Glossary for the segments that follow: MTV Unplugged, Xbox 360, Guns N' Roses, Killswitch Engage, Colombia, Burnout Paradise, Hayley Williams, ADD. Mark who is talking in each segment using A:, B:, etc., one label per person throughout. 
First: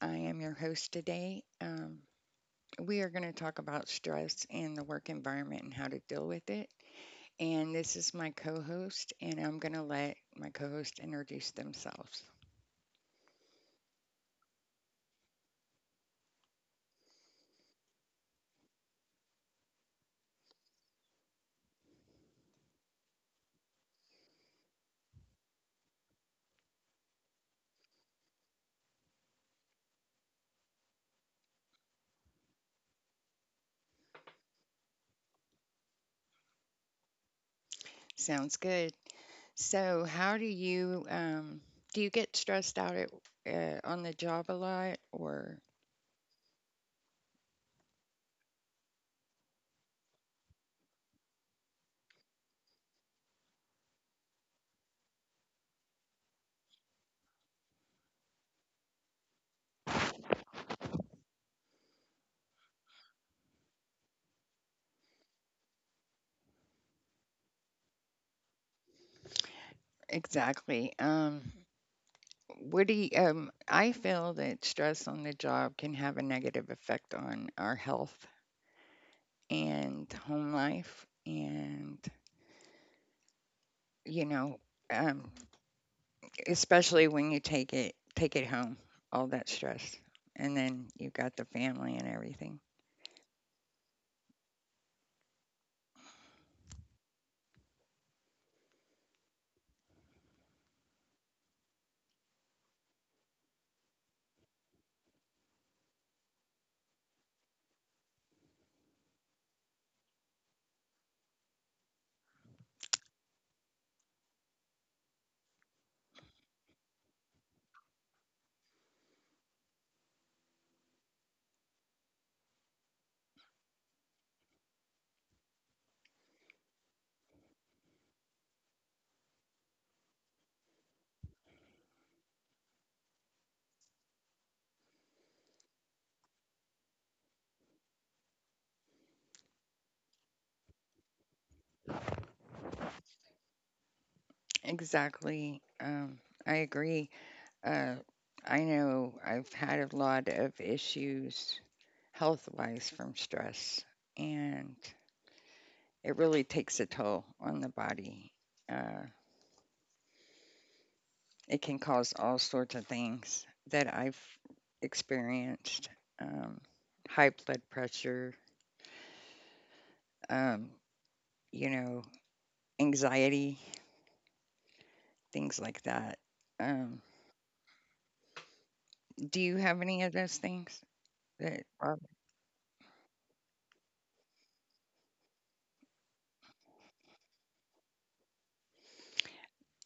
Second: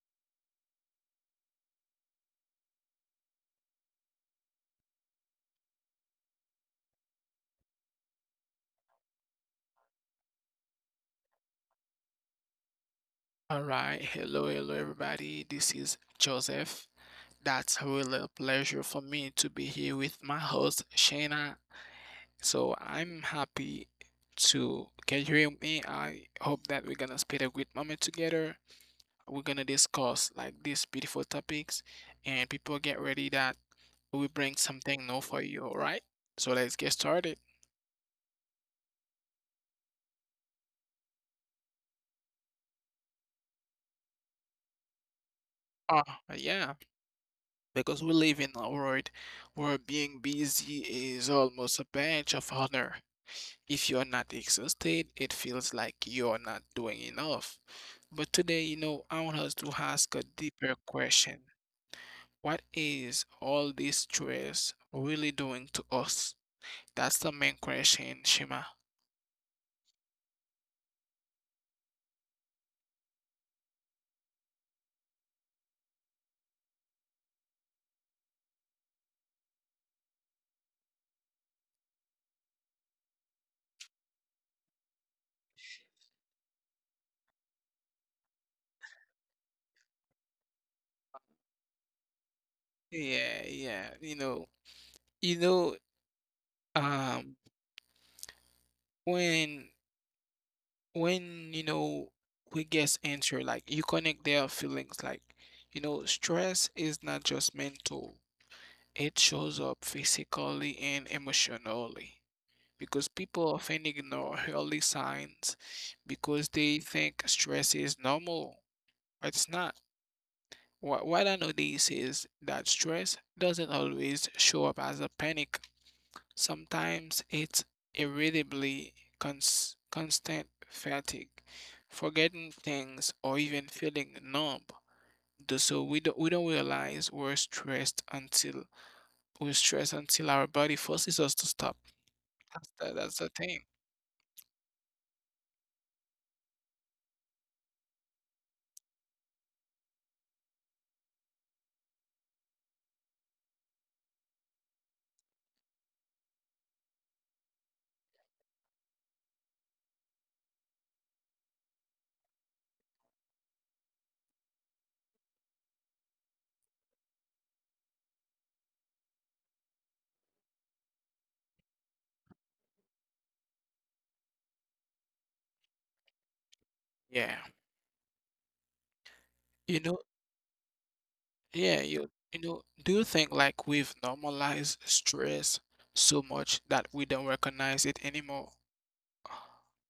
A: I am your host today. We are going to talk about stress in the work environment and how to deal with it. And this is my co host, and I'm going to let my co host introduce themselves.
B: All right. Hello, hello, everybody. This is Joseph. That's really a pleasure for me to be here with my host, Shayna. So I'm happy to can you hear me? I hope that we're gonna spend a great moment together. We're gonna discuss like these beautiful topics, and people get ready that we bring something new for you. All right. So let's get started.
A: Sounds good. So, how do you get stressed out at, on the job a lot? Or
B: Oh, yeah. Because we live in a world where being busy is almost a badge of honor. If you're not exhausted, it feels like you're not doing enough. But today, you know, I want us to ask a deeper question. What is all this stress really doing to us? That's the main question, Shima.
A: exactly? What do you, I feel that stress on the job can have a negative effect on our health and home life and you know um, Especially when you take it home, all that stress, and then you got the family and everything.
B: Yeah, yeah. You know, um, when when you know we get into like you connect their feelings, like you know, stress is not just mental. It shows up physically and emotionally because people often ignore early signs because they think stress is normal. It's not. What I know this is that stress doesn't always show up as a panic. Sometimes it's irritably constant fatigue, forgetting things, or even feeling numb. So we don't realize we're stressed until our body forces us to stop. That's the thing.
A: Exactly. I agree. uh, I know I've had a lot of issues health wise from stress, and it really takes a toll on the body. Uh, It can cause all sorts of things that I've experienced, um, high blood pressure, um, you know, anxiety, things like that. Um,
B: Yeah.
A: do you
B: You
A: have
B: know,
A: any of those things that
B: yeah,
A: are-
B: you know, do you think like we've normalized stress so much that we don't recognize it anymore?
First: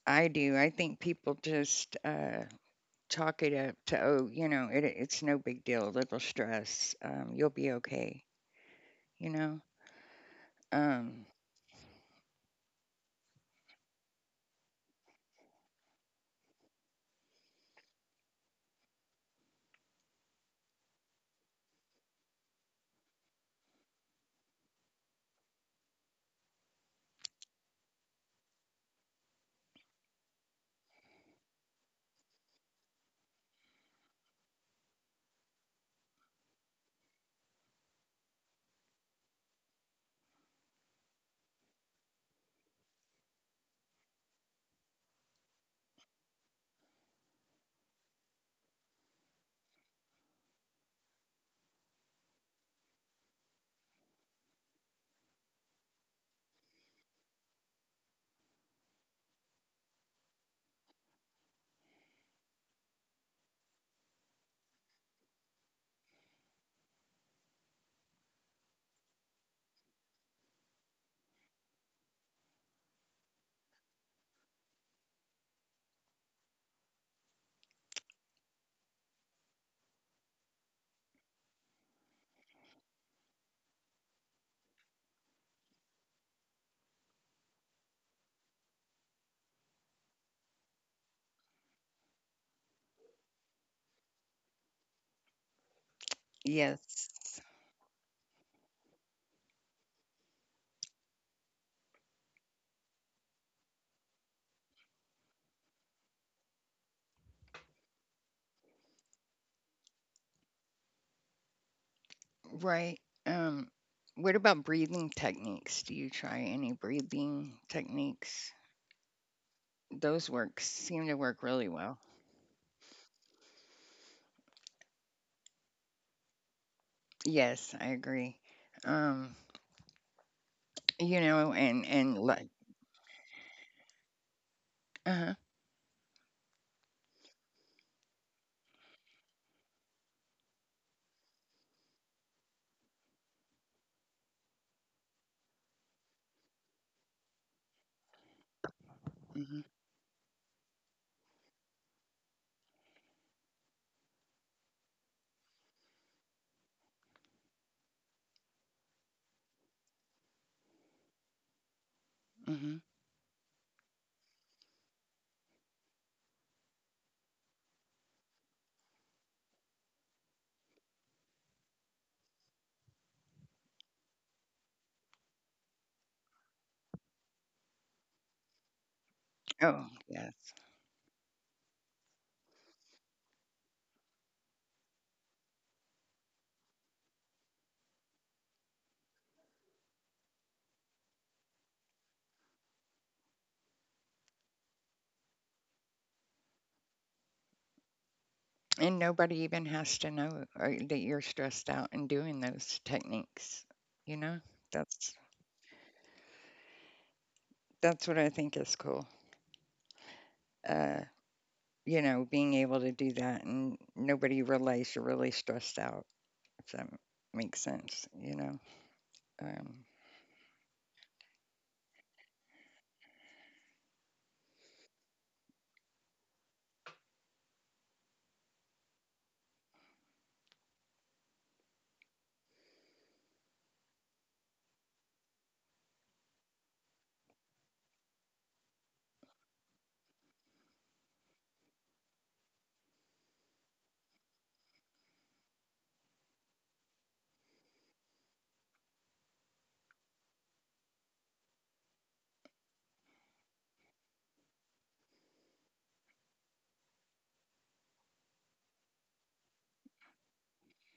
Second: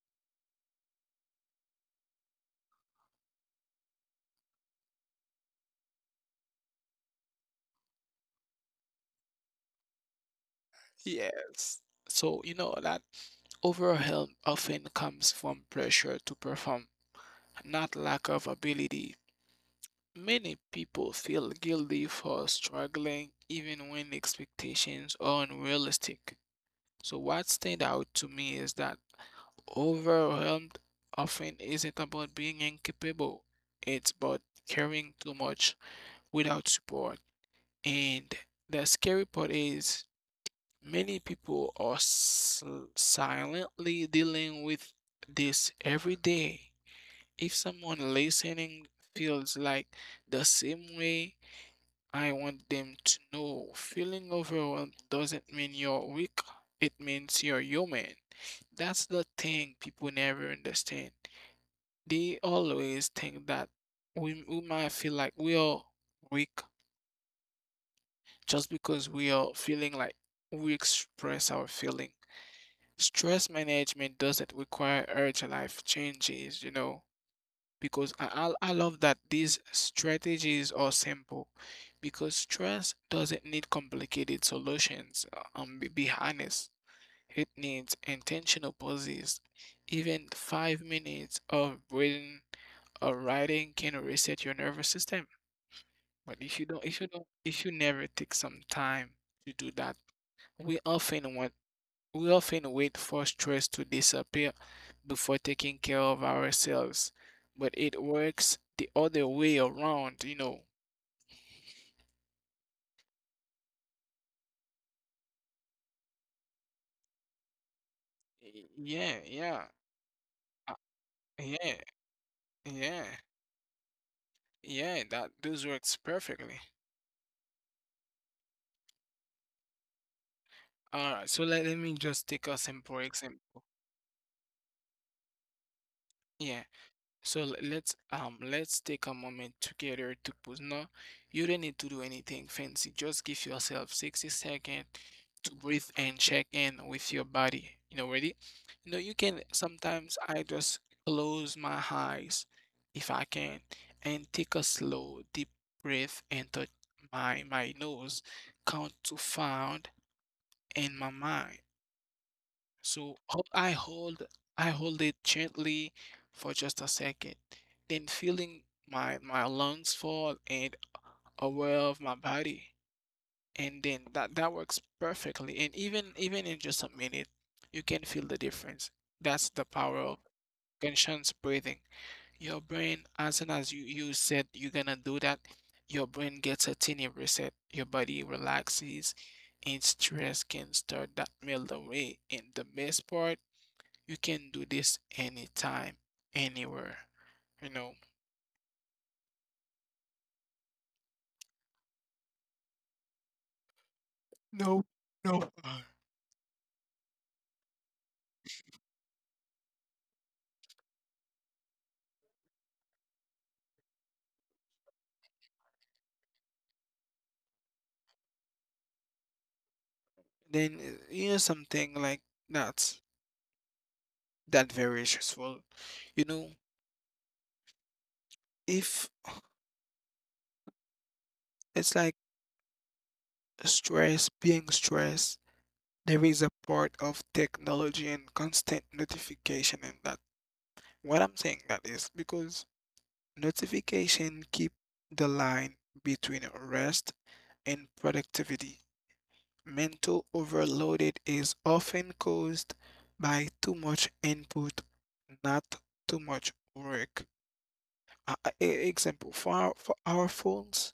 A: I do? I think people just chalk it up to, oh, you know, it, it's no big deal, little stress, you'll be okay, you know? Um,
B: Yes. So, you know, that overwhelm often comes from pressure to perform, not lack of ability. Many people feel guilty for struggling even when expectations are unrealistic. So, what stand out to me is that overwhelmed often isn't about being incapable, it's about carrying too much without support. And the scary part is many people are silently dealing with this every day. If someone listening feels like the same way, I want them to know feeling overwhelmed doesn't mean you're weak, it means you're human. That's the thing people never understand. They always think that we might feel like we are weak just because we are feeling like we express our feeling. Stress management doesn't require urgent life changes, you know, because I love that these strategies are simple because stress doesn't need complicated solutions. Be honest. It needs intentional pauses. Even 5 minutes of breathing or writing can reset your nervous system. But
A: yes.
B: if you never take some time to do that, we often want, we often wait for stress to disappear before taking care of ourselves. But it works the other way around, you know.
A: Right. Um, what about breathing techniques? Do you try any breathing techniques?
B: Yeah, yeah,
A: Those work
B: uh,
A: seem to work really
B: yeah,
A: well.
B: yeah, yeah. That those works perfectly.
A: Yes, I agree. Um, you
B: All right,
A: know,
B: so let me
A: and
B: just
A: like,
B: take a simple example.
A: uh-huh,
B: Yeah, so let's let's take a moment together to pause. No, you don't need to do anything fancy. Just give yourself 60 seconds to breathe and check in with your body. You know, ready? You know, you
A: hmm
B: can sometimes I just close my eyes if I can and take a slow deep breath and touch my nose, count to five in my mind.
A: hmm.
B: So I hold it gently for just a second, then feeling my lungs fall and aware of my body. And then that works perfectly. And even in just a minute, you can feel the difference. That's the
A: Oh,
B: power of
A: yes.
B: conscious breathing. Your brain, as soon as you said you're gonna do that, your brain gets a tiny reset. Your body relaxes, and stress can start that melt away. And the best part you can do this anytime, anywhere, you know.
A: And nobody even has to know that you're stressed out and doing those techniques. You know,
B: No,
A: that's
B: no.
A: that's what I think is cool. Uh, you know, being able to do that and nobody realize you're really stressed out. If that makes sense, you know. Um,
B: Then you know something like that that very stressful. You know, if it's like stress, being stressed, there is a part of technology and constant notification in that. What I'm saying that is because notification keep the line between rest and productivity. Mental overloaded is often caused by too much input, not too much work. Example, for for our phones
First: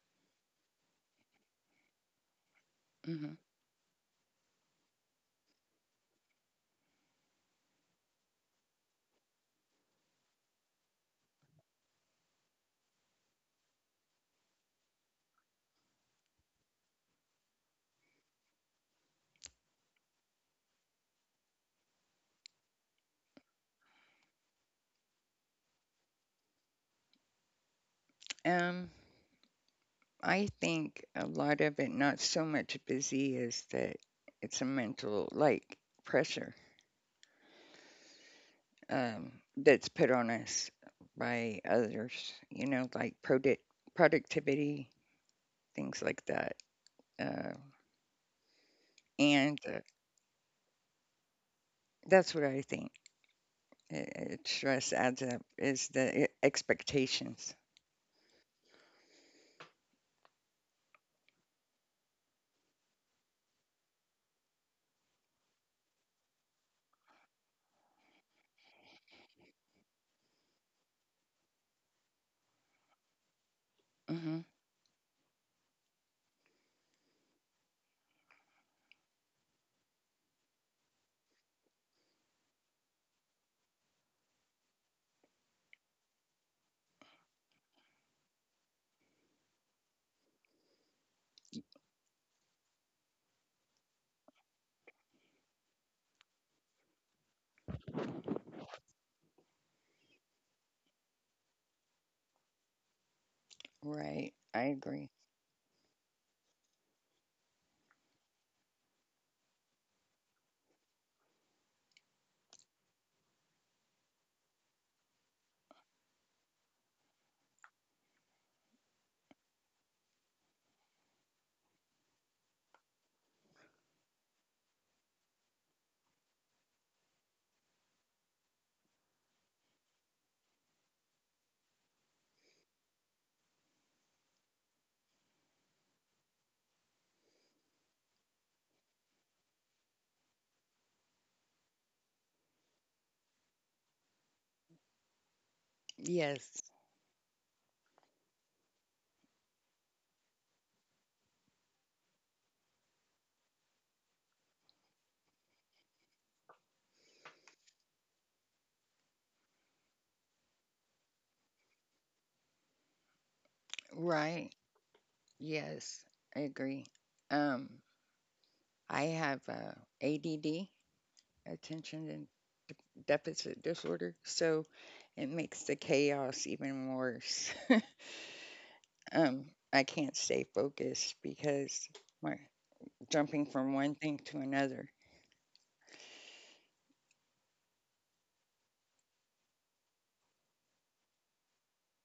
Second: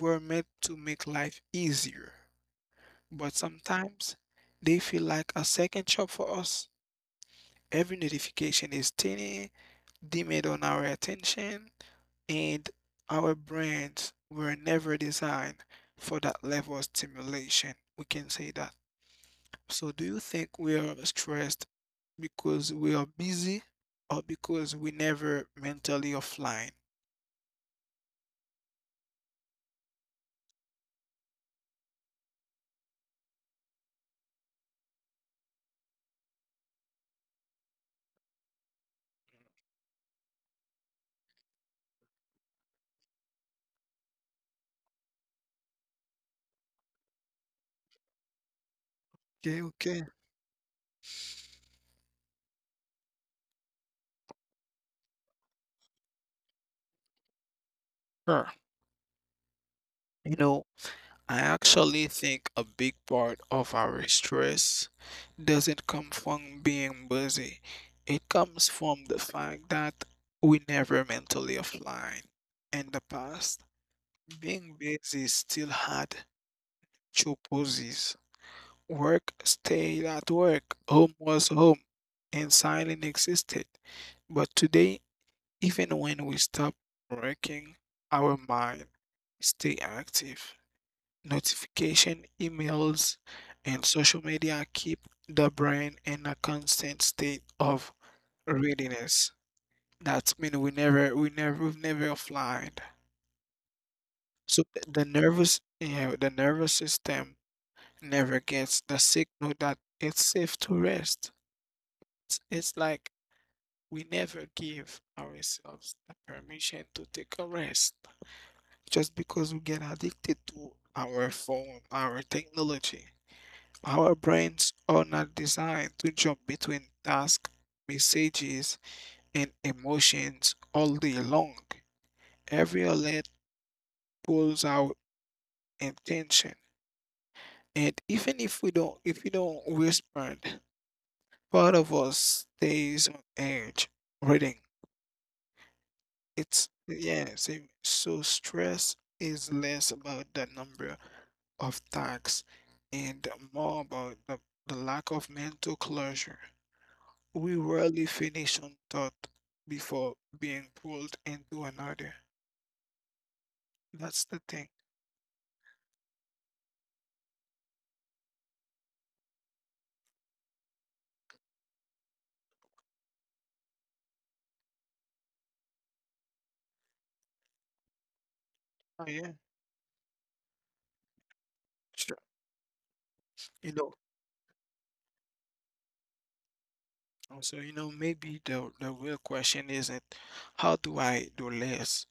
B: were meant to make life easier, but
A: mhm.
B: sometimes they feel like a second job for us. Every notification is tiny, demand on our attention, and our brains were never designed for that level of stimulation. We can say that. So, do you think we are stressed because we are busy or because we never mentally offline?
A: um, I think a lot of it, not so much busy, is that it's a mental like pressure that's put on us by others, you know, like product productivity, things like that. Uh,
B: Okay,
A: and.
B: okay.
A: That's what I think. It stress adds up is the e- expectations.
B: Sure. You know, I actually think a big part of our stress doesn't come from being busy. It comes from the fact that we never mentally offline. In the past,
A: Hmm.
B: being busy still had two poses. Work stayed at work, home was home, and silence existed. But today, even when we stop working, our mind stay active. Notification, emails, and social media keep the brain in a constant state of readiness. That means we've never offline.
A: Right,
B: So
A: I agree.
B: the nervous system never gets the signal that it's safe to rest. It's like we never give ourselves the permission to take a rest just because we get addicted to our phone, our technology. Our brains are not designed to jump between tasks, messages, and emotions all day long. Every alert pulls our attention, and even if we don't respond, part of us stays on edge, waiting.
A: Yes,
B: It's yeah, so, so stress is less about the number of tasks and more about the lack of mental closure. We rarely finish on thought before being pulled into another. That's the
A: right.
B: thing.
A: Yes, I agree. Um, I have ADD, attention and de- deficit disorder, so it makes the chaos even worse.
B: Oh yeah,
A: um, I can't stay focused because
B: sure.
A: my jumping
B: You
A: from
B: know,
A: one thing to another.
B: so maybe the real question isn't how do I do less,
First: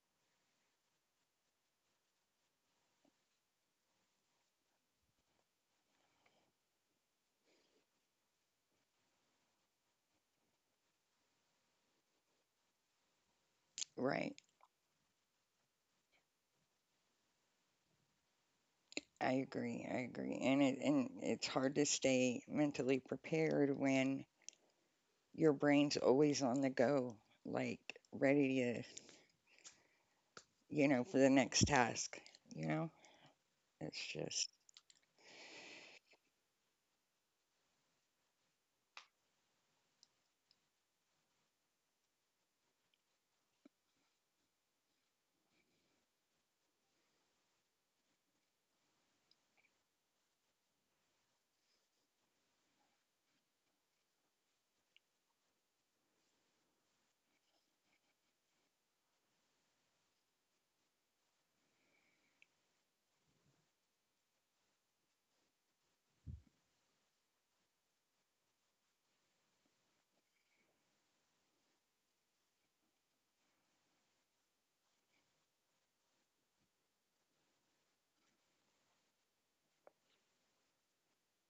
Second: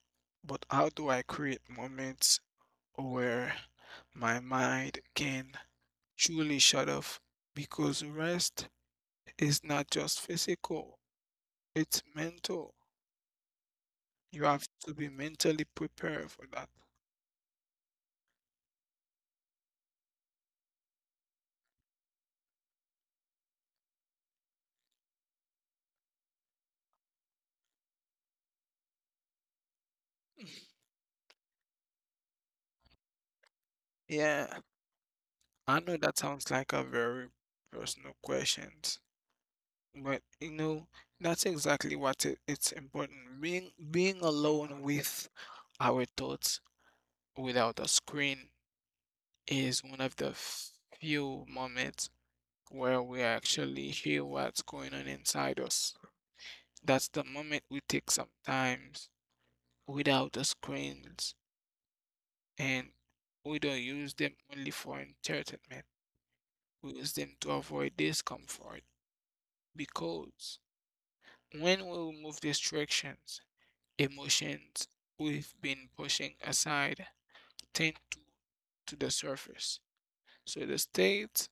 B: but how do I create moments where my mind can truly shut off because rest is not just physical, it's mental.
A: Right.
B: You have to be mentally prepared for that.
A: I agree. I agree. And it and it's hard to stay mentally prepared when your brain's always on the go, like ready to, you know, for the next task, you know? It's just,
B: Yeah, I know that sounds like a very personal question, but you know, that's exactly what it's important. Being alone with our thoughts without a screen is one of the few moments where we actually hear what's going on inside us. That's the moment we take sometimes without the screens, and we don't use them only for entertainment. We use them to avoid discomfort because when we remove distractions, emotions we've been pushing aside tend to the surface. So the state,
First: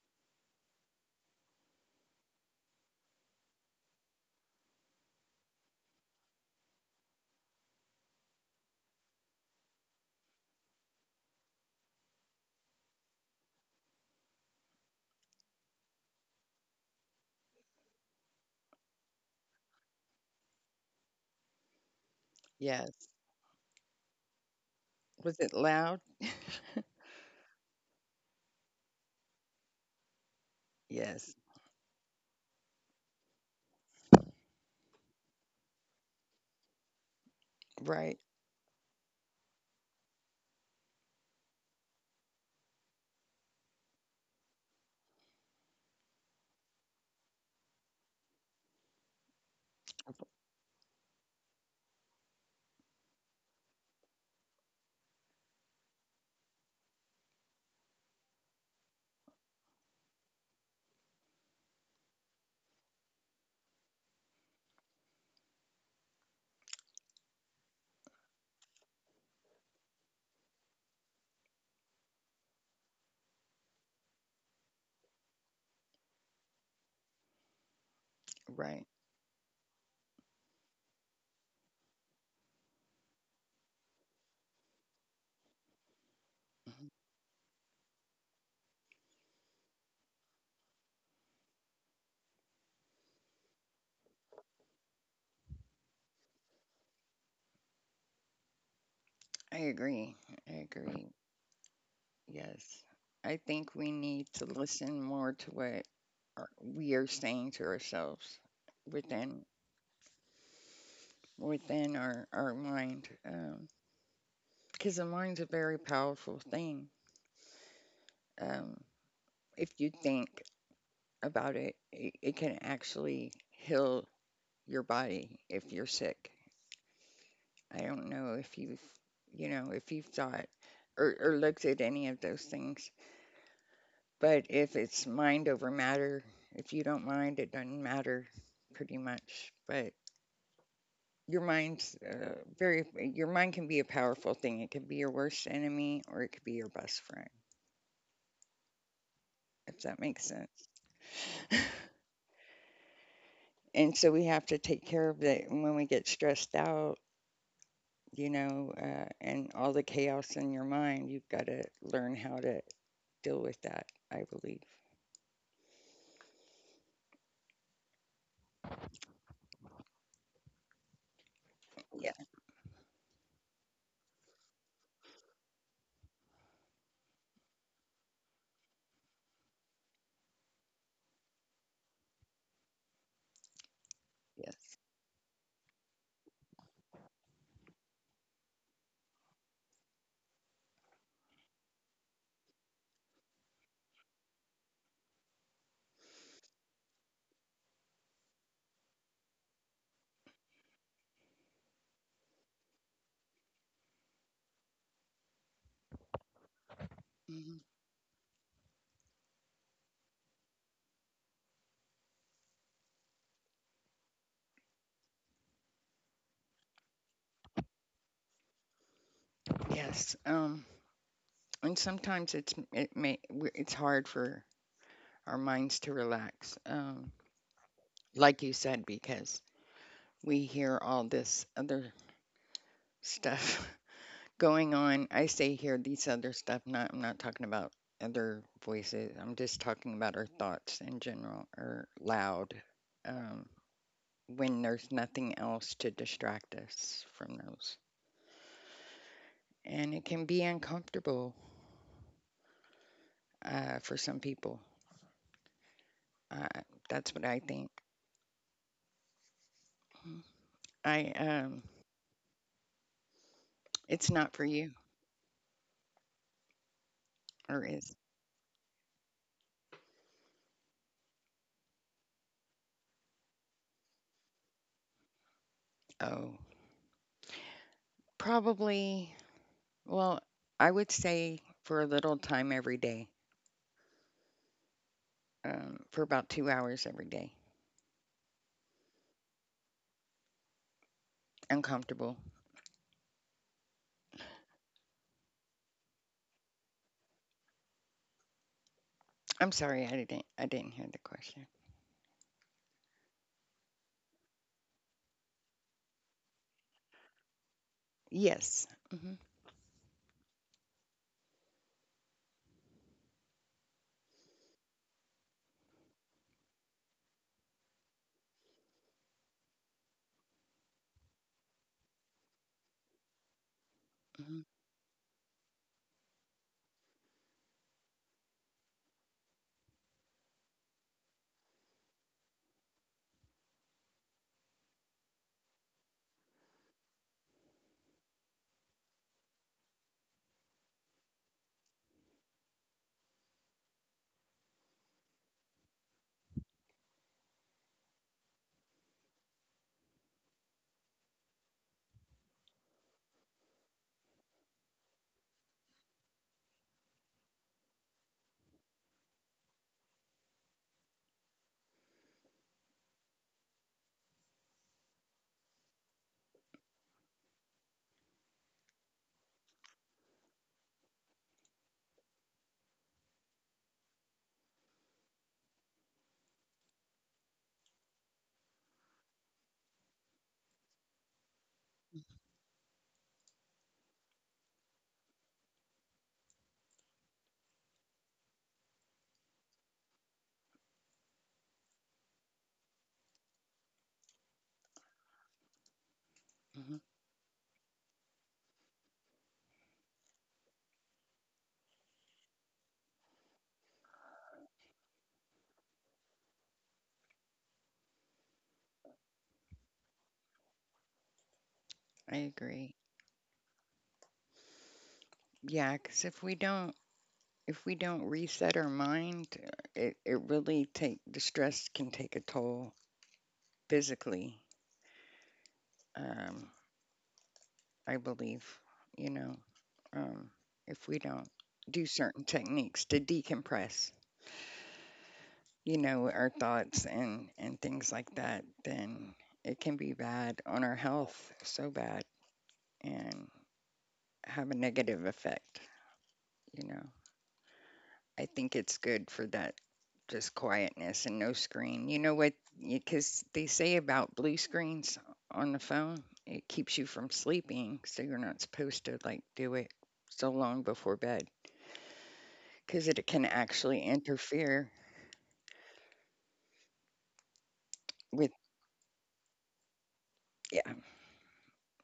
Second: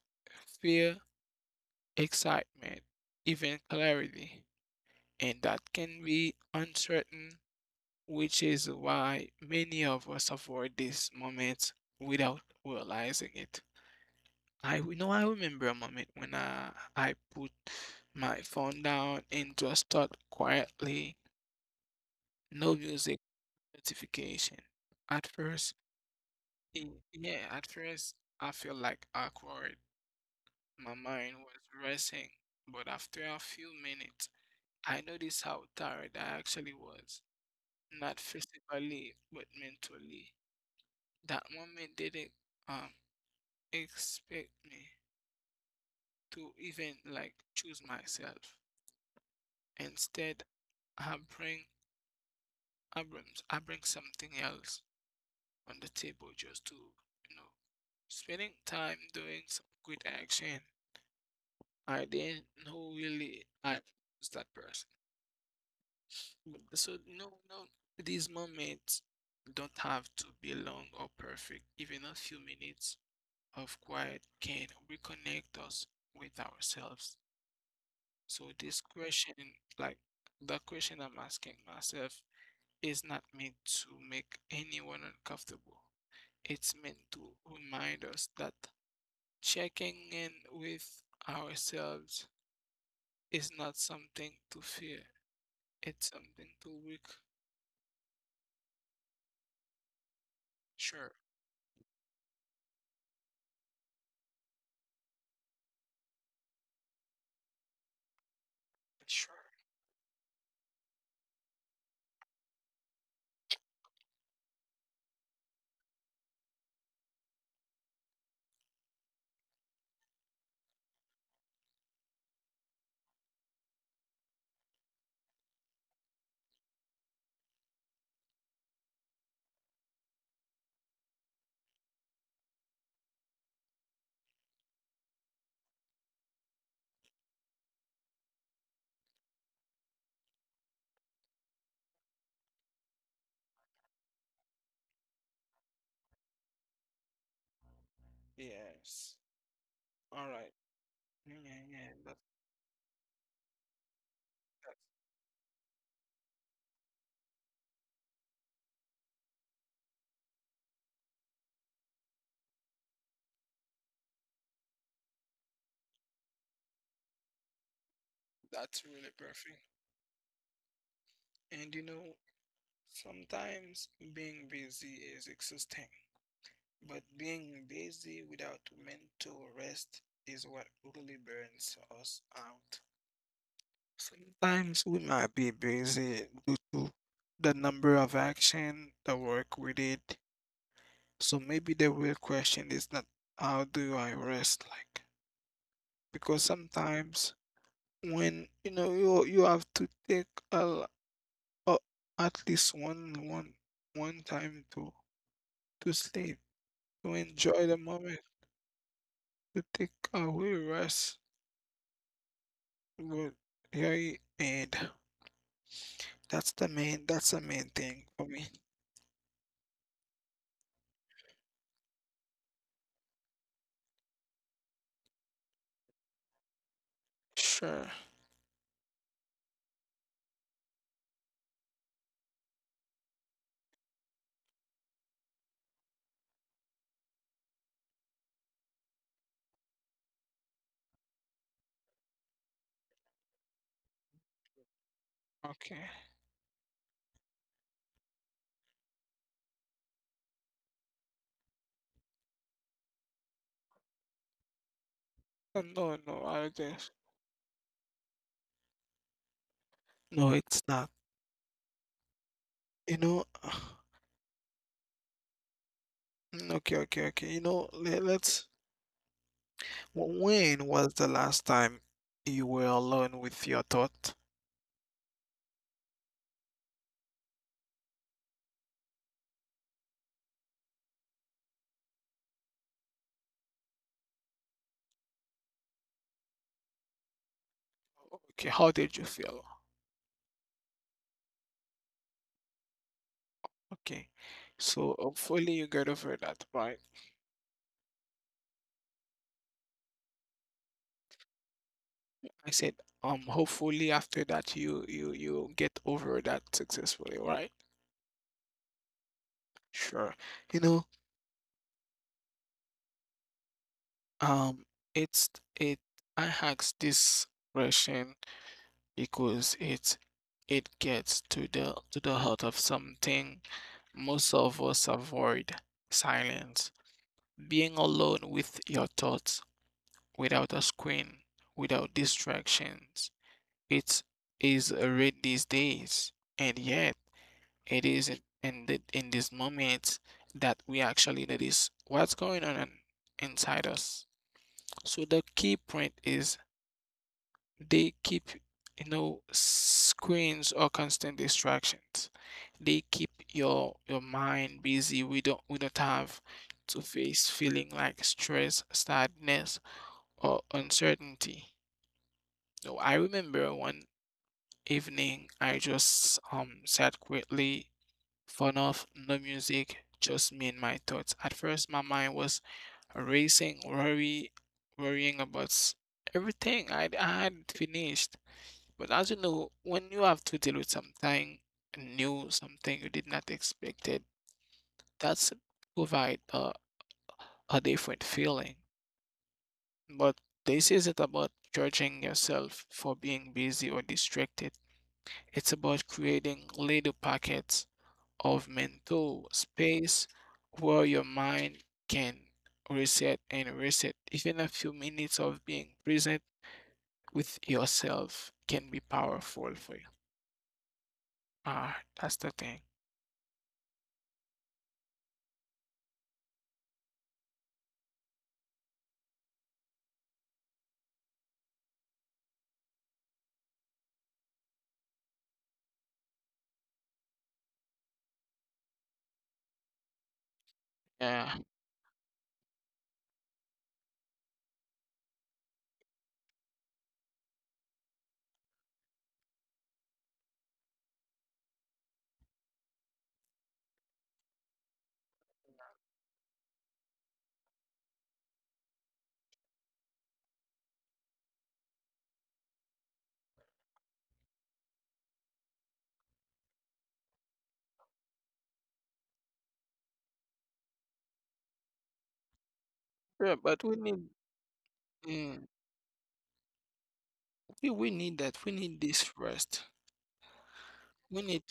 B: fear, excitement, even clarity, and that can be uncertain which is why many of us avoid these moments without realizing it. I you know I remember a moment when I put my phone down and just thought quietly, no
A: yes.
B: music notification. At
A: Was it
B: first,
A: loud?
B: it, yeah, at first I feel like awkward. My
A: Yes.
B: mind was racing, but after a few minutes, I noticed how tired I actually was,
A: Right.
B: not physically but mentally. That moment didn't um expect me to even like choose myself. Instead, I bring Abrams. I bring something else on the table just to, you know, spending time doing some good action. I didn't know really I was that person. Mm. So no, no, these moments don't have to be long or perfect. Even a few minutes of quiet can reconnect us with ourselves. So this
A: Right.
B: question, like the question I'm asking myself, is not meant to make anyone uncomfortable. It's
A: Mhm.
B: meant to remind us that checking in with ourselves is not something to fear. It's something to work.
A: I agree. I
B: Sure.
A: agree. Yes. I think we need to listen more to what our, we are saying to ourselves
B: Sure.
A: within within our mind, because the mind's a very powerful thing. Um, if you think about it, it, it can actually heal your body if you're sick. I don't know if you've, you know, if you've thought or looked at any of those things. But if it's mind over matter, if you don't mind, it doesn't matter pretty much. But your mind's very, your mind can be a powerful thing. It can be your worst enemy or it could be your best friend,
B: Yes.
A: if that makes
B: All right.
A: sense.
B: Yeah, yeah, yeah. That,
A: And so we have to take care of that when we get stressed out, you know, and all the chaos in your mind, you've got to learn how to deal with that, I believe.
B: that's really perfect. And you
A: Yeah.
B: know, sometimes being busy is exhausting. But being busy without mental rest is what really burns us out.
A: Yes.
B: Sometimes we might be busy due to the number of action, the work we did. So maybe the real question is not how do I rest like? Because sometimes when you know you have to take a, a- at least one one time to sleep, to
A: Hmm.
B: enjoy the moment, to take away rest. Well, yeah, and that's the main thing for me.
A: Yes. And sometimes it's it may w- it's hard for our minds to relax.
B: Sure.
A: Like you said, because we hear all this other stuff going on. I say hear these other stuff. Not I'm not talking about other voices. I'm just talking about our thoughts in general are loud. Um, when there's nothing else to
B: Okay.
A: distract us from those, and it can be uncomfortable for some people. Uh,
B: No, no,
A: that's
B: I
A: what I
B: just
A: think. Mhm. I
B: no, it's
A: um,
B: not. You
A: It's
B: know,
A: not for you, or
B: okay,
A: is?
B: okay, okay. You know, let's. When was the last time you were alone with your thought?
A: Oh, probably. Well, I would say for a little time every day, for about 2 hours every day.
B: Okay, how did you feel?
A: Uncomfortable.
B: Okay, so hopefully you get over that, right?
A: I'm sorry, I didn't. I didn't hear the question.
B: I said, hopefully after that you get over that successfully, right?
A: Yes. Hmm
B: Sure. You know, um, it's it I asked this question because it gets to the heart of something most
A: hmm
B: of us avoid, silence. Being alone with your thoughts, without a screen, without distractions. It is rare these days, and yet it is in this moment that we actually notice what's going on inside us. So the key point is they keep, you know, screens or constant distractions. They keep your mind busy. We don't have to face feeling like stress, sadness, or uncertainty. So I remember one evening I just sat quietly, phone off, no music, just me and my thoughts. At first my mind was racing, worrying about everything I had finished. But as you know, when you have to deal with something new, something you did not expect it, that's provide a different feeling. But this isn't about judging yourself for being busy or distracted.
A: hmm.
B: It's about creating little pockets of mental space where your mind can reset. Even a few minutes of being present with yourself can be powerful for you.
A: I agree.
B: Ah, that's the thing.
A: Yeah, because if we don't reset our mind, it it really take the stress can take a toll physically. Um, I believe, you know, um, if we don't do certain
B: Yeah.
A: techniques to decompress, you know, our thoughts and things like that, then it can be bad on our health, so bad, and have a negative effect, you know. I think it's good for that just quietness and no screen. You know what? Because they say about blue screens on the phone, it keeps you from sleeping, so you're not supposed to like do it so long before bed because it can actually
B: Yeah, but we need,
A: interfere
B: mm, we
A: with,
B: need that. We need this rest.
A: yeah,
B: We need,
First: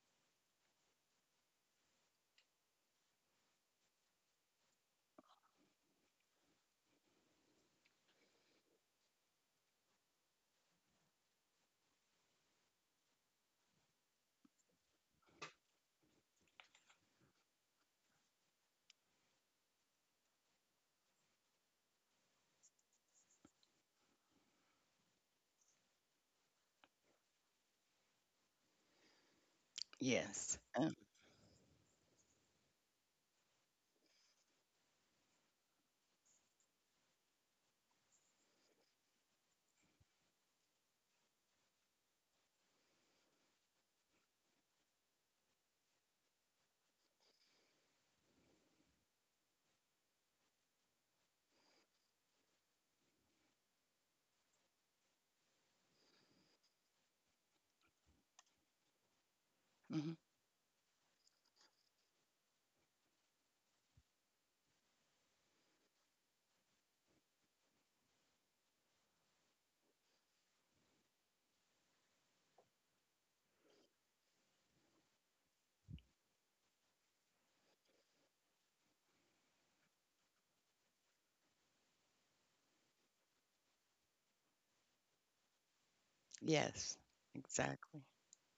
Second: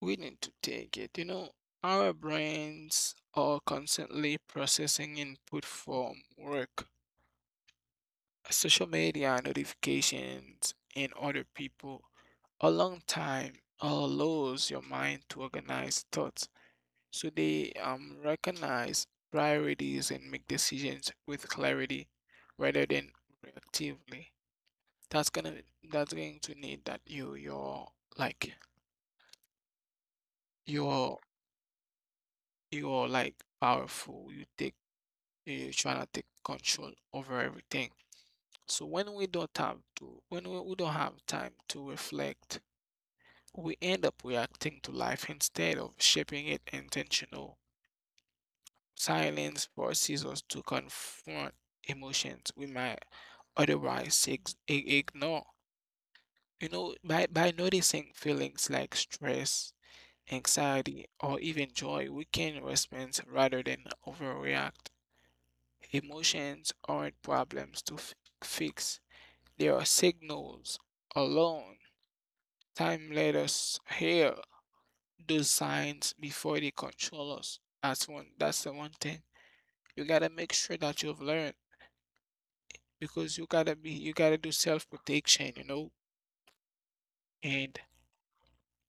B: we need to take it. You know, our brains are constantly processing input from work, social media, notifications, and other people. A long time allows your mind to organize thoughts, so they recognize priorities and make decisions with clarity rather than reactively. that's gonna that's going to need that you're like
A: yes,
B: you're like powerful you take you trying to take control over everything. So when we don't have time to reflect, we end up reacting to life instead of shaping it intentional. Silence forces us to confront emotions we might otherwise ignore. You know, by noticing feelings like stress,
A: mhm,
B: anxiety, or even joy, we can respond rather than overreact. Emotions aren't problems to fix, they are signals alone. Time let us hear those signs before they control us. That's the one thing. You gotta make sure that you've learned because you gotta do self protection, you know?
A: yes,
B: And
A: exactly,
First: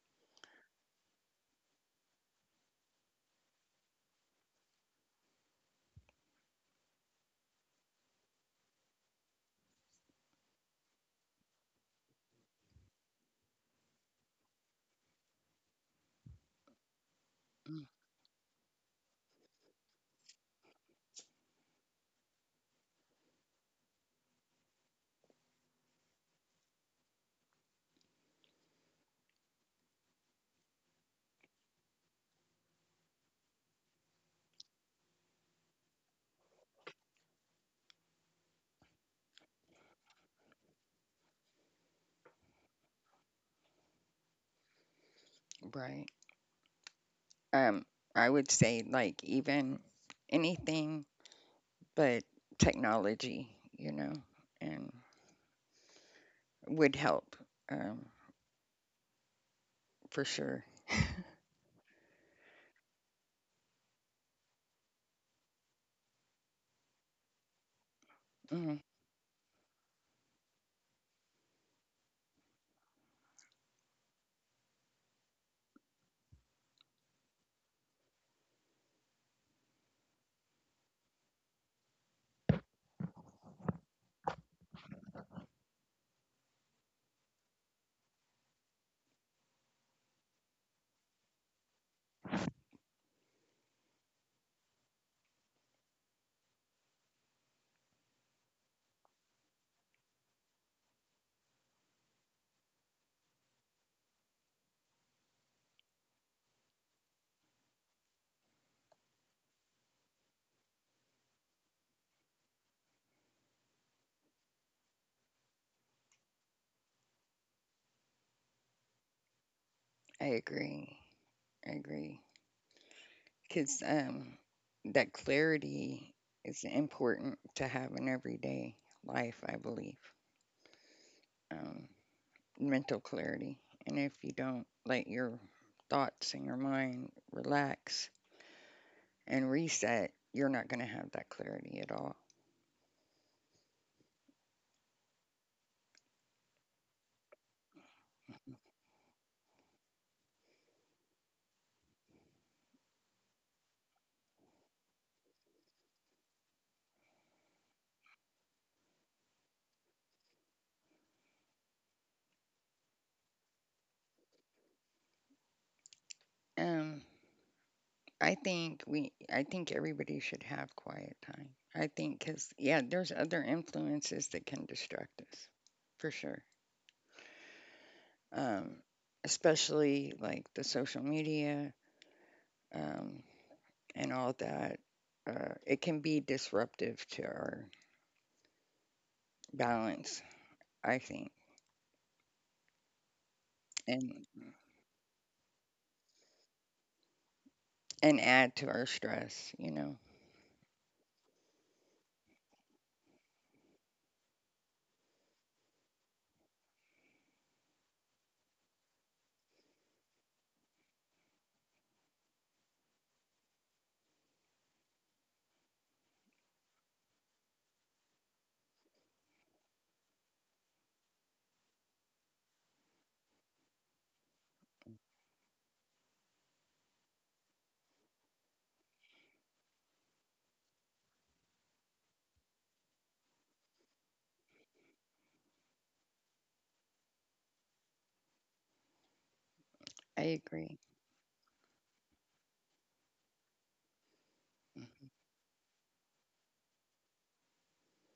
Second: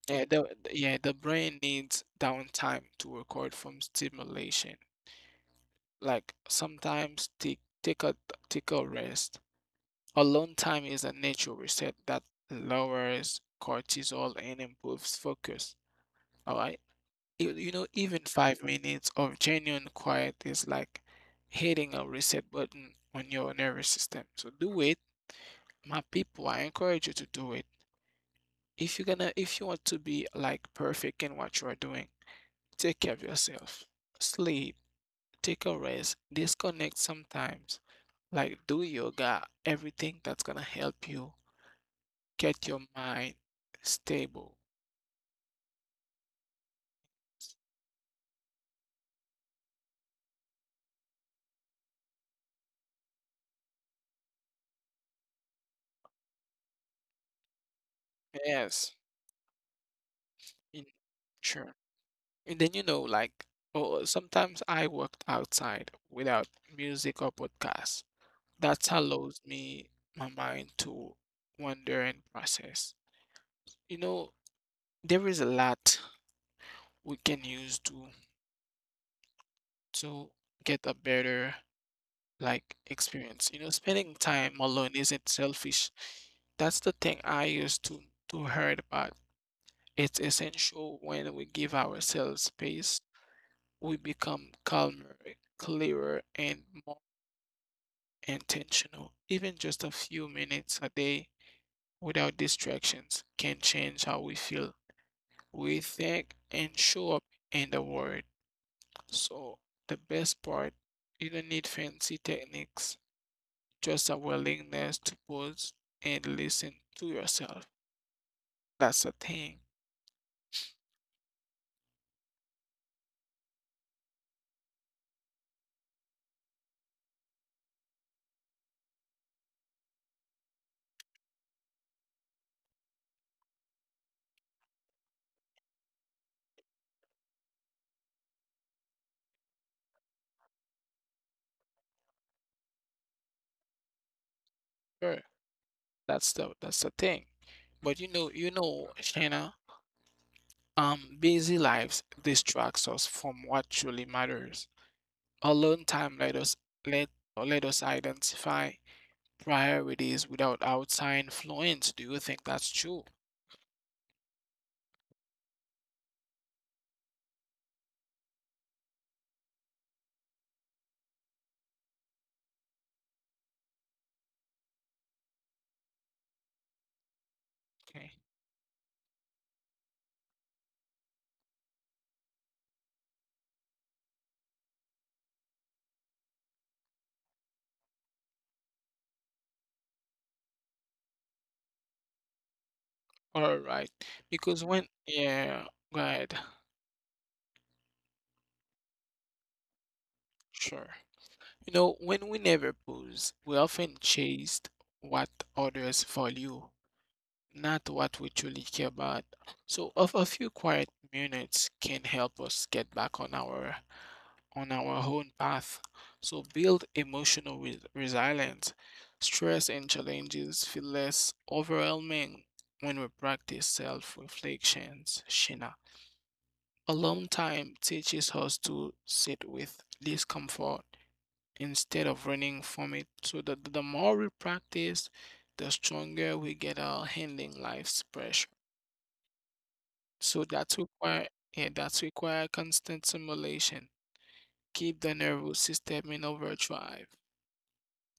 B: yeah, the brain needs downtime to record from stimulation. Like sometimes take a rest. Alone time is a natural reset that lowers cortisol and improves focus. All right. You
A: mm,
B: know, even 5 minutes of genuine quiet is like hitting a reset button on your nervous system. So do it. My people, I encourage you to do it. If you want to be like perfect in what you are doing, take care of yourself. Sleep, take a rest, disconnect sometimes. Like do yoga, everything that's gonna help you get your mind stable.
A: right. Um, I would say like even anything but technology, you know, and would help, um,
B: Yes,
A: for sure.
B: in sure. And then you know, like oh, sometimes I worked outside without music or podcast.
A: Hmm.
B: That allows me my mind to wander and process. You know, there is a lot we can use to to get a better like experience. You know, spending time alone isn't selfish. That's the thing I used to heard about. It's essential. When we give ourselves space, we become calmer, clearer, and more intentional. Even just a few minutes a day without distractions can change how we feel, we think, and show up in the world. So the best part, you don't need fancy techniques. Just a willingness to pause and listen to yourself. That's a thing.
A: I agree. I agree. Because that clarity is important to have in everyday life, I believe. um, Mental clarity. And if you don't let your thoughts and your mind relax and reset, you're not going to have that clarity at all.
B: Sure. That's the thing. But you know, Shana, busy lives distracts us from what truly matters. Alone time let let us identify priorities without outside influence. Do you think that's true?
A: Um, I think we, I think everybody should have quiet time. I think because yeah, there's other influences that can distract us, for sure. Um,
B: Okay.
A: Especially like the social media, um, and all that. It can be disruptive to our balance, I think.
B: All
A: And
B: right. Because when, yeah, right.
A: And add to our stress, you know.
B: Sure. You know, when we never pause, we often chase what others value, not what we truly care about. So of a few quiet minutes can help us get back on our own path. So build emotional resilience. Stress and challenges feel less overwhelming when we practice self-reflections, Shina. Alone time teaches us to sit with discomfort instead of running from it. So the more we practice, the stronger we get our handling life's pressure.
A: I
B: So that's
A: agree.
B: require yeah, that require constant simulation. Keep
A: Mhm.
B: the nervous system in overdrive.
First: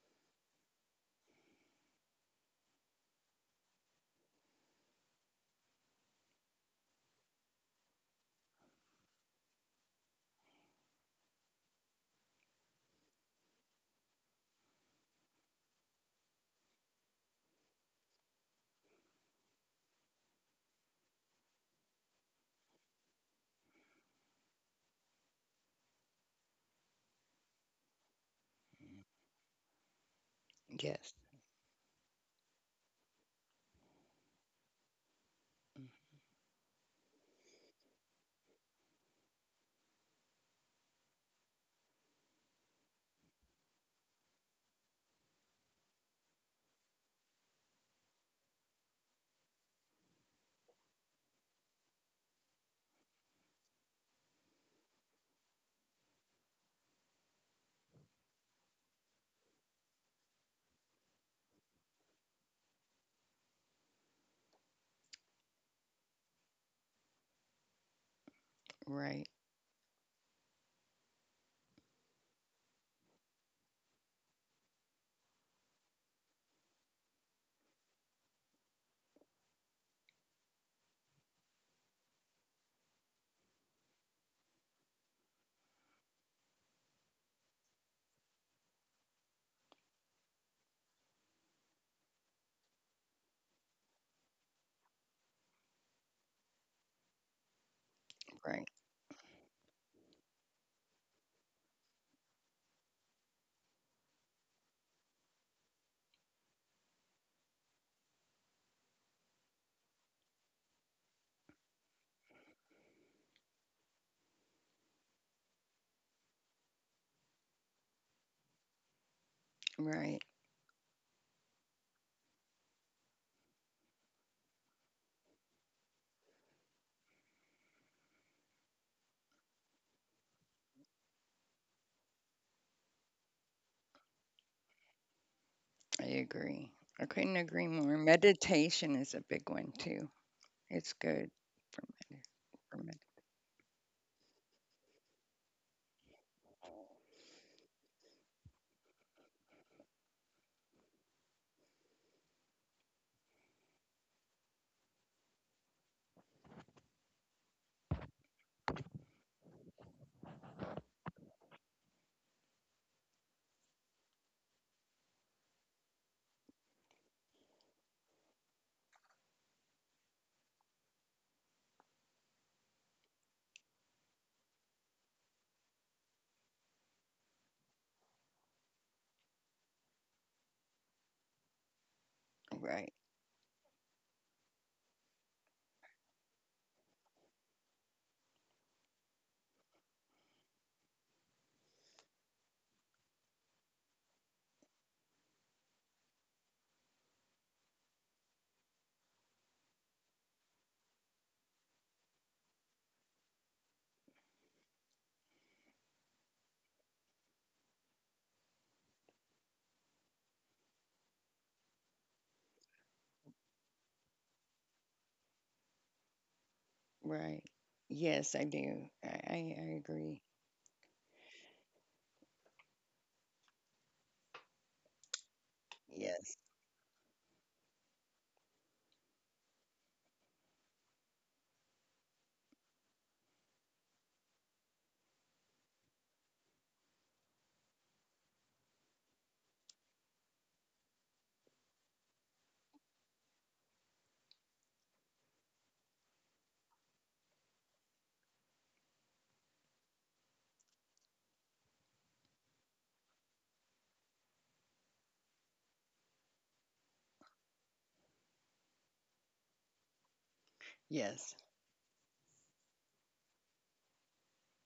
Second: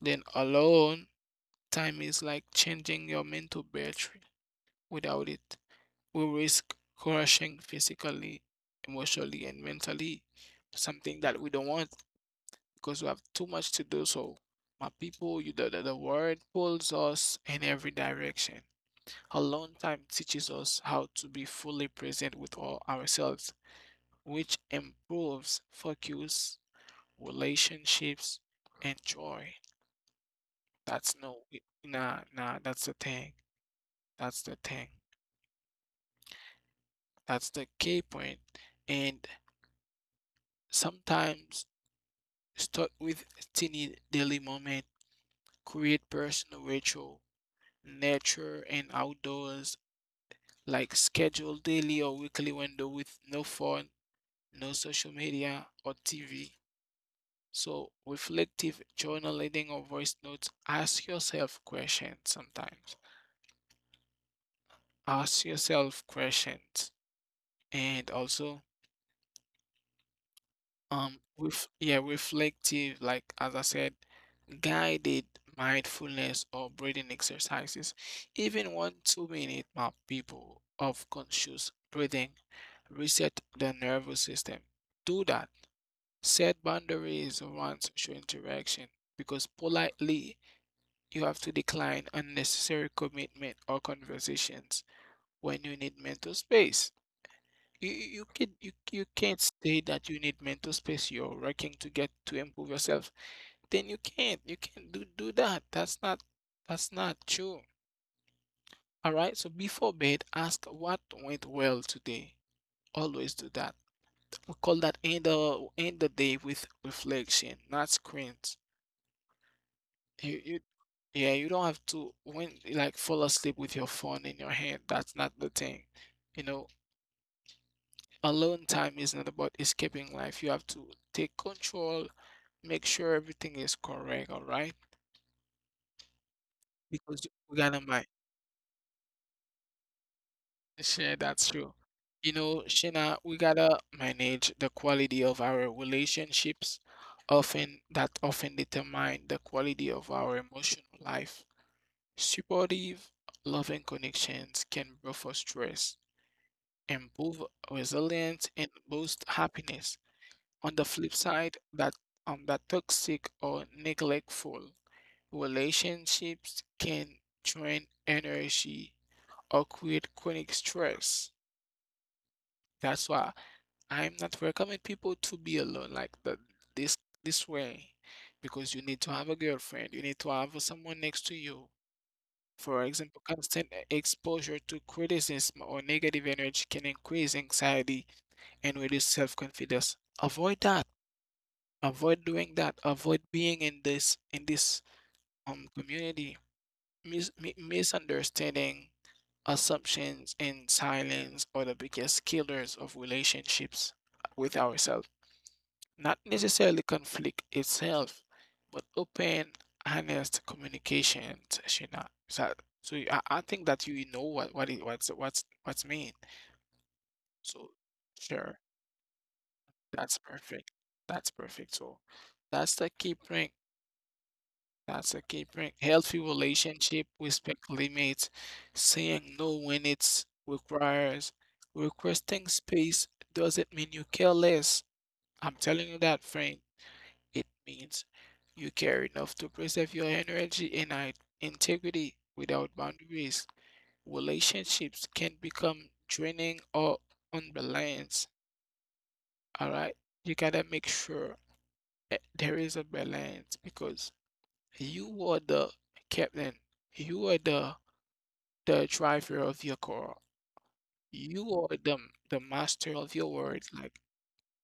B: Then alone, time is like changing your mental battery. Without it, we risk crashing physically, emotionally, and mentally. Something that we don't want because we have too much to do. So, my people, the world pulls us in every direction. Alone time teaches us how to be fully present with all ourselves, which improves focus, relationships, and joy.
A: Yes.
B: That's no, nah, nah, that's the thing. That's the thing.
A: Mm.
B: That's the key point. And sometimes start with teeny daily moment, create personal ritual, nature and outdoors, like schedule daily or weekly window with no phone, no social media or TV. So, reflective journaling or voice notes, ask yourself questions sometimes. Ask yourself questions. And also,
A: Right,
B: with yeah, reflective, like as I said, guided mindfulness or breathing exercises. Even 1 2 minute map people of conscious breathing reset the nervous system. Do that. Set boundaries around social interaction because politely you have to decline unnecessary commitment or conversations when you need mental space.
A: right,
B: You can't say that you need mental space. You're working to get to improve yourself. Then you can't do that. That's not true. All right. So before bed, ask what went well today. Always do that. We call that end the day with reflection, not screens.
A: right.
B: You You, Yeah, you don't have to when like fall asleep with your phone in your hand. That's not the thing. You know, alone time is not about escaping life. You have to take control, make sure everything is correct, all right?
A: I agree. I couldn't
B: Because
A: agree
B: we gotta
A: more.
B: manage.
A: Meditation is a big one too. It's
B: Yeah,
A: good
B: that's
A: for
B: true.
A: med-
B: You know,
A: for med-
B: Shina, we gotta manage the quality of our relationships, often that often determine the quality of our emotional life. Supportive, loving connections can buffer stress, improve resilience, and boost happiness. On the flip side, that toxic or neglectful relationships can drain energy or create chronic stress. That's why I'm not recommend people to be alone like the, this this way, because you need to have a girlfriend, you need to have someone next to you. For
A: right,
B: example, constant exposure to criticism or negative energy can increase anxiety and reduce self-confidence. Avoid that. Avoid doing that. Avoid being in this community. Mis- misunderstanding, assumptions, and silence are the biggest killers of relationships with ourselves. Not necessarily conflict itself, but open, honest communication, Shina. So, so I think that you know what it, what's mean.
A: right.
B: So
A: Yes, I
B: sure.
A: do. I
B: That's
A: agree.
B: perfect. That's perfect. So that's the key point. That's the key point. Healthy
A: Yes,
B: relationship, respect limits, saying no when requesting space doesn't mean you care less. I'm telling you that, friend. It means you care enough to preserve your energy and integrity without boundaries. Relationships can become draining or unbalanced. All right, you gotta make sure. Eh, there is a balance because you are the captain, you are the driver of your car,
A: yes,
B: you are the master of your words. Like,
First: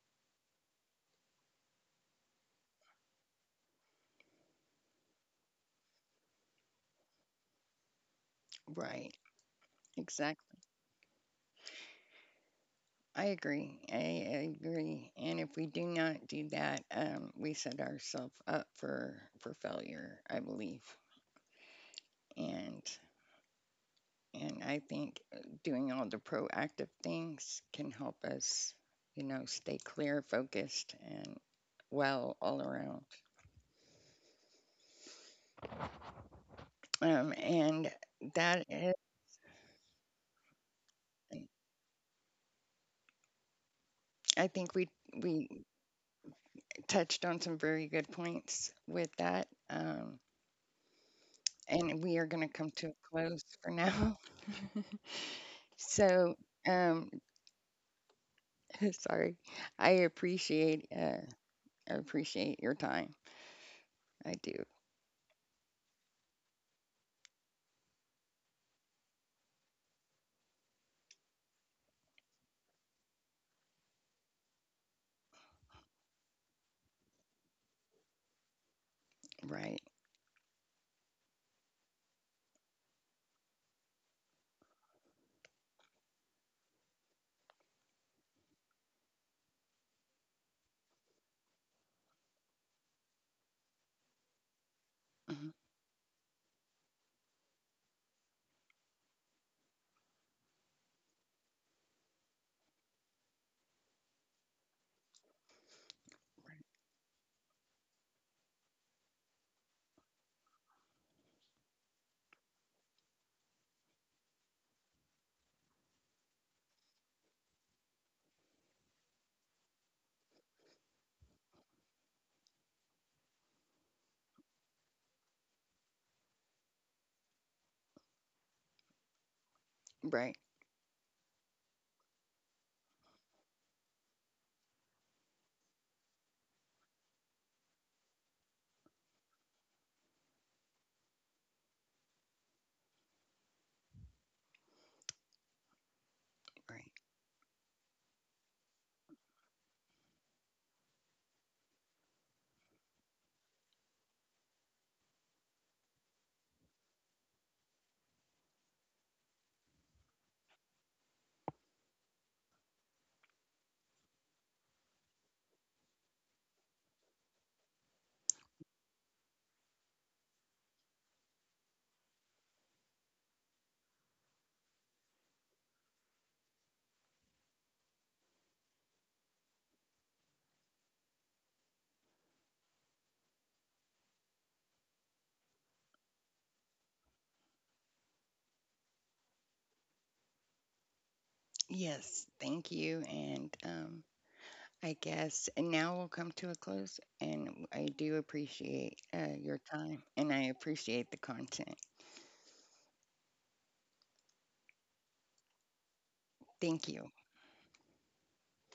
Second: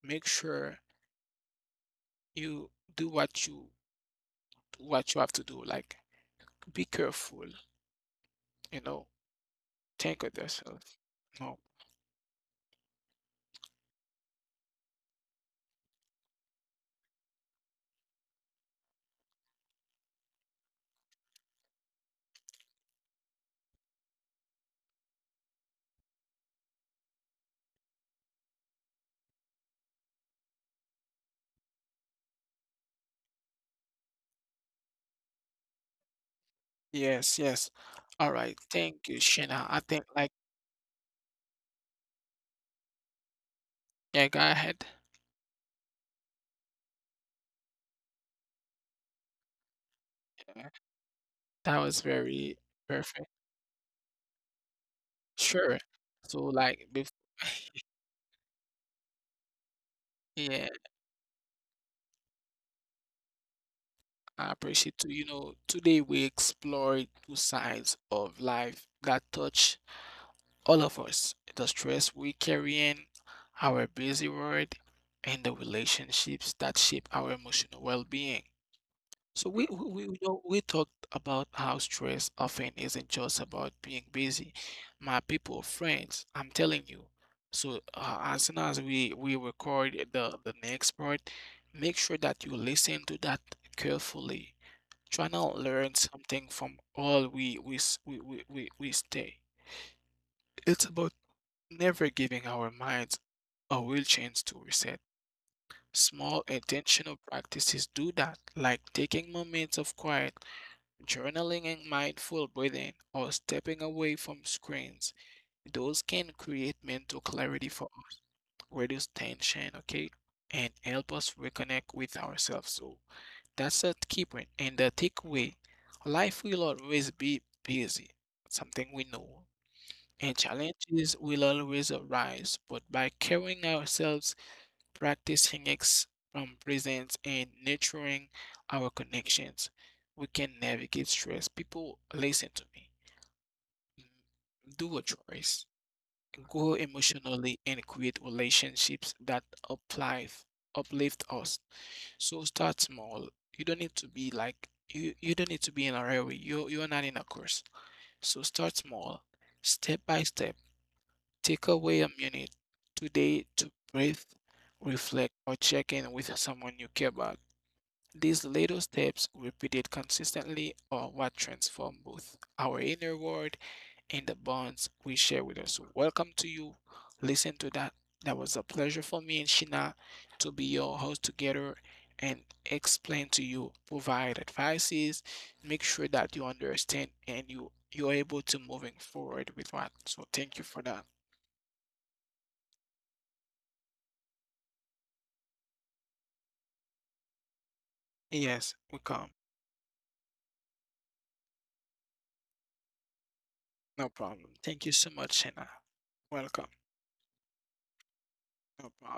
B: make sure you do what you have to do. Like, be careful, you
A: right.
B: know, think of
A: Exactly.
B: yourself. No.
A: I agree. I agree. And if we do not do that, we set ourselves up for failure, I believe. And And I think doing all the proactive things can help us, you know, stay clear, focused, and well all around. Um,
B: Yes, yes.
A: and
B: All
A: that
B: right.
A: is,
B: Thank you, Shina. I think like yeah,
A: I
B: go
A: think
B: ahead.
A: we touched on some very good points with that.
B: Yeah, that
A: And
B: was
A: we are going to
B: very
A: come to a
B: perfect.
A: close for now.
B: Sure.
A: So,
B: So like
A: um,
B: before,
A: sorry, I
B: yeah.
A: appreciate uh, I appreciate your time. I
B: I
A: do.
B: appreciate too. You know, today we explored 2 sides of life that touch all of us, the stress we carry in, our busy world, and the relationships that shape our emotional well-being. So
A: Right.
B: you know, we talked about how stress often isn't just about being busy. My people, friends, I'm telling you. So as soon as we record the next part, make sure that you listen to that carefully. Try
A: Mhm.
B: not learn something from all we s- we stay. It's about never giving our minds a real chance to reset. Small
A: Right.
B: intentional practices do that, like taking moments of quiet, journaling and mindful breathing, or stepping away from screens. Those can create mental clarity for us, reduce tension, okay, and help us reconnect with ourselves. So that's a key point. And the takeaway, life will always be busy, something we know, and
A: Right.
B: challenges will always arise. But by carrying ourselves, practicing ex presence, and nurturing our connections, we can navigate stress. People, listen to me. Do a choice grow
A: Right.
B: emotionally, and create relationships that uplift uplift us. So start small. You don't need to be like you don't need to be in a hurry. You you're not in a course. So start small, step by step. Take away a minute today to breathe, reflect, or check in with someone you care about. These little steps, repeated consistently, are what transform both our inner world in the bonds we share with us. Welcome to you. Listen to that. That was a pleasure for me and Shina to be your host together and explain to you, provide advices, make sure that you understand and you you're able to moving forward with what. So thank you for that.
A: Yes, thank you. And I guess and now we'll come to a close. And I do
B: Yes, we
A: appreciate
B: come.
A: your time and I appreciate the content.
B: No problem. Thank you so much, Shina. Welcome.
A: Thank you.
B: No problem.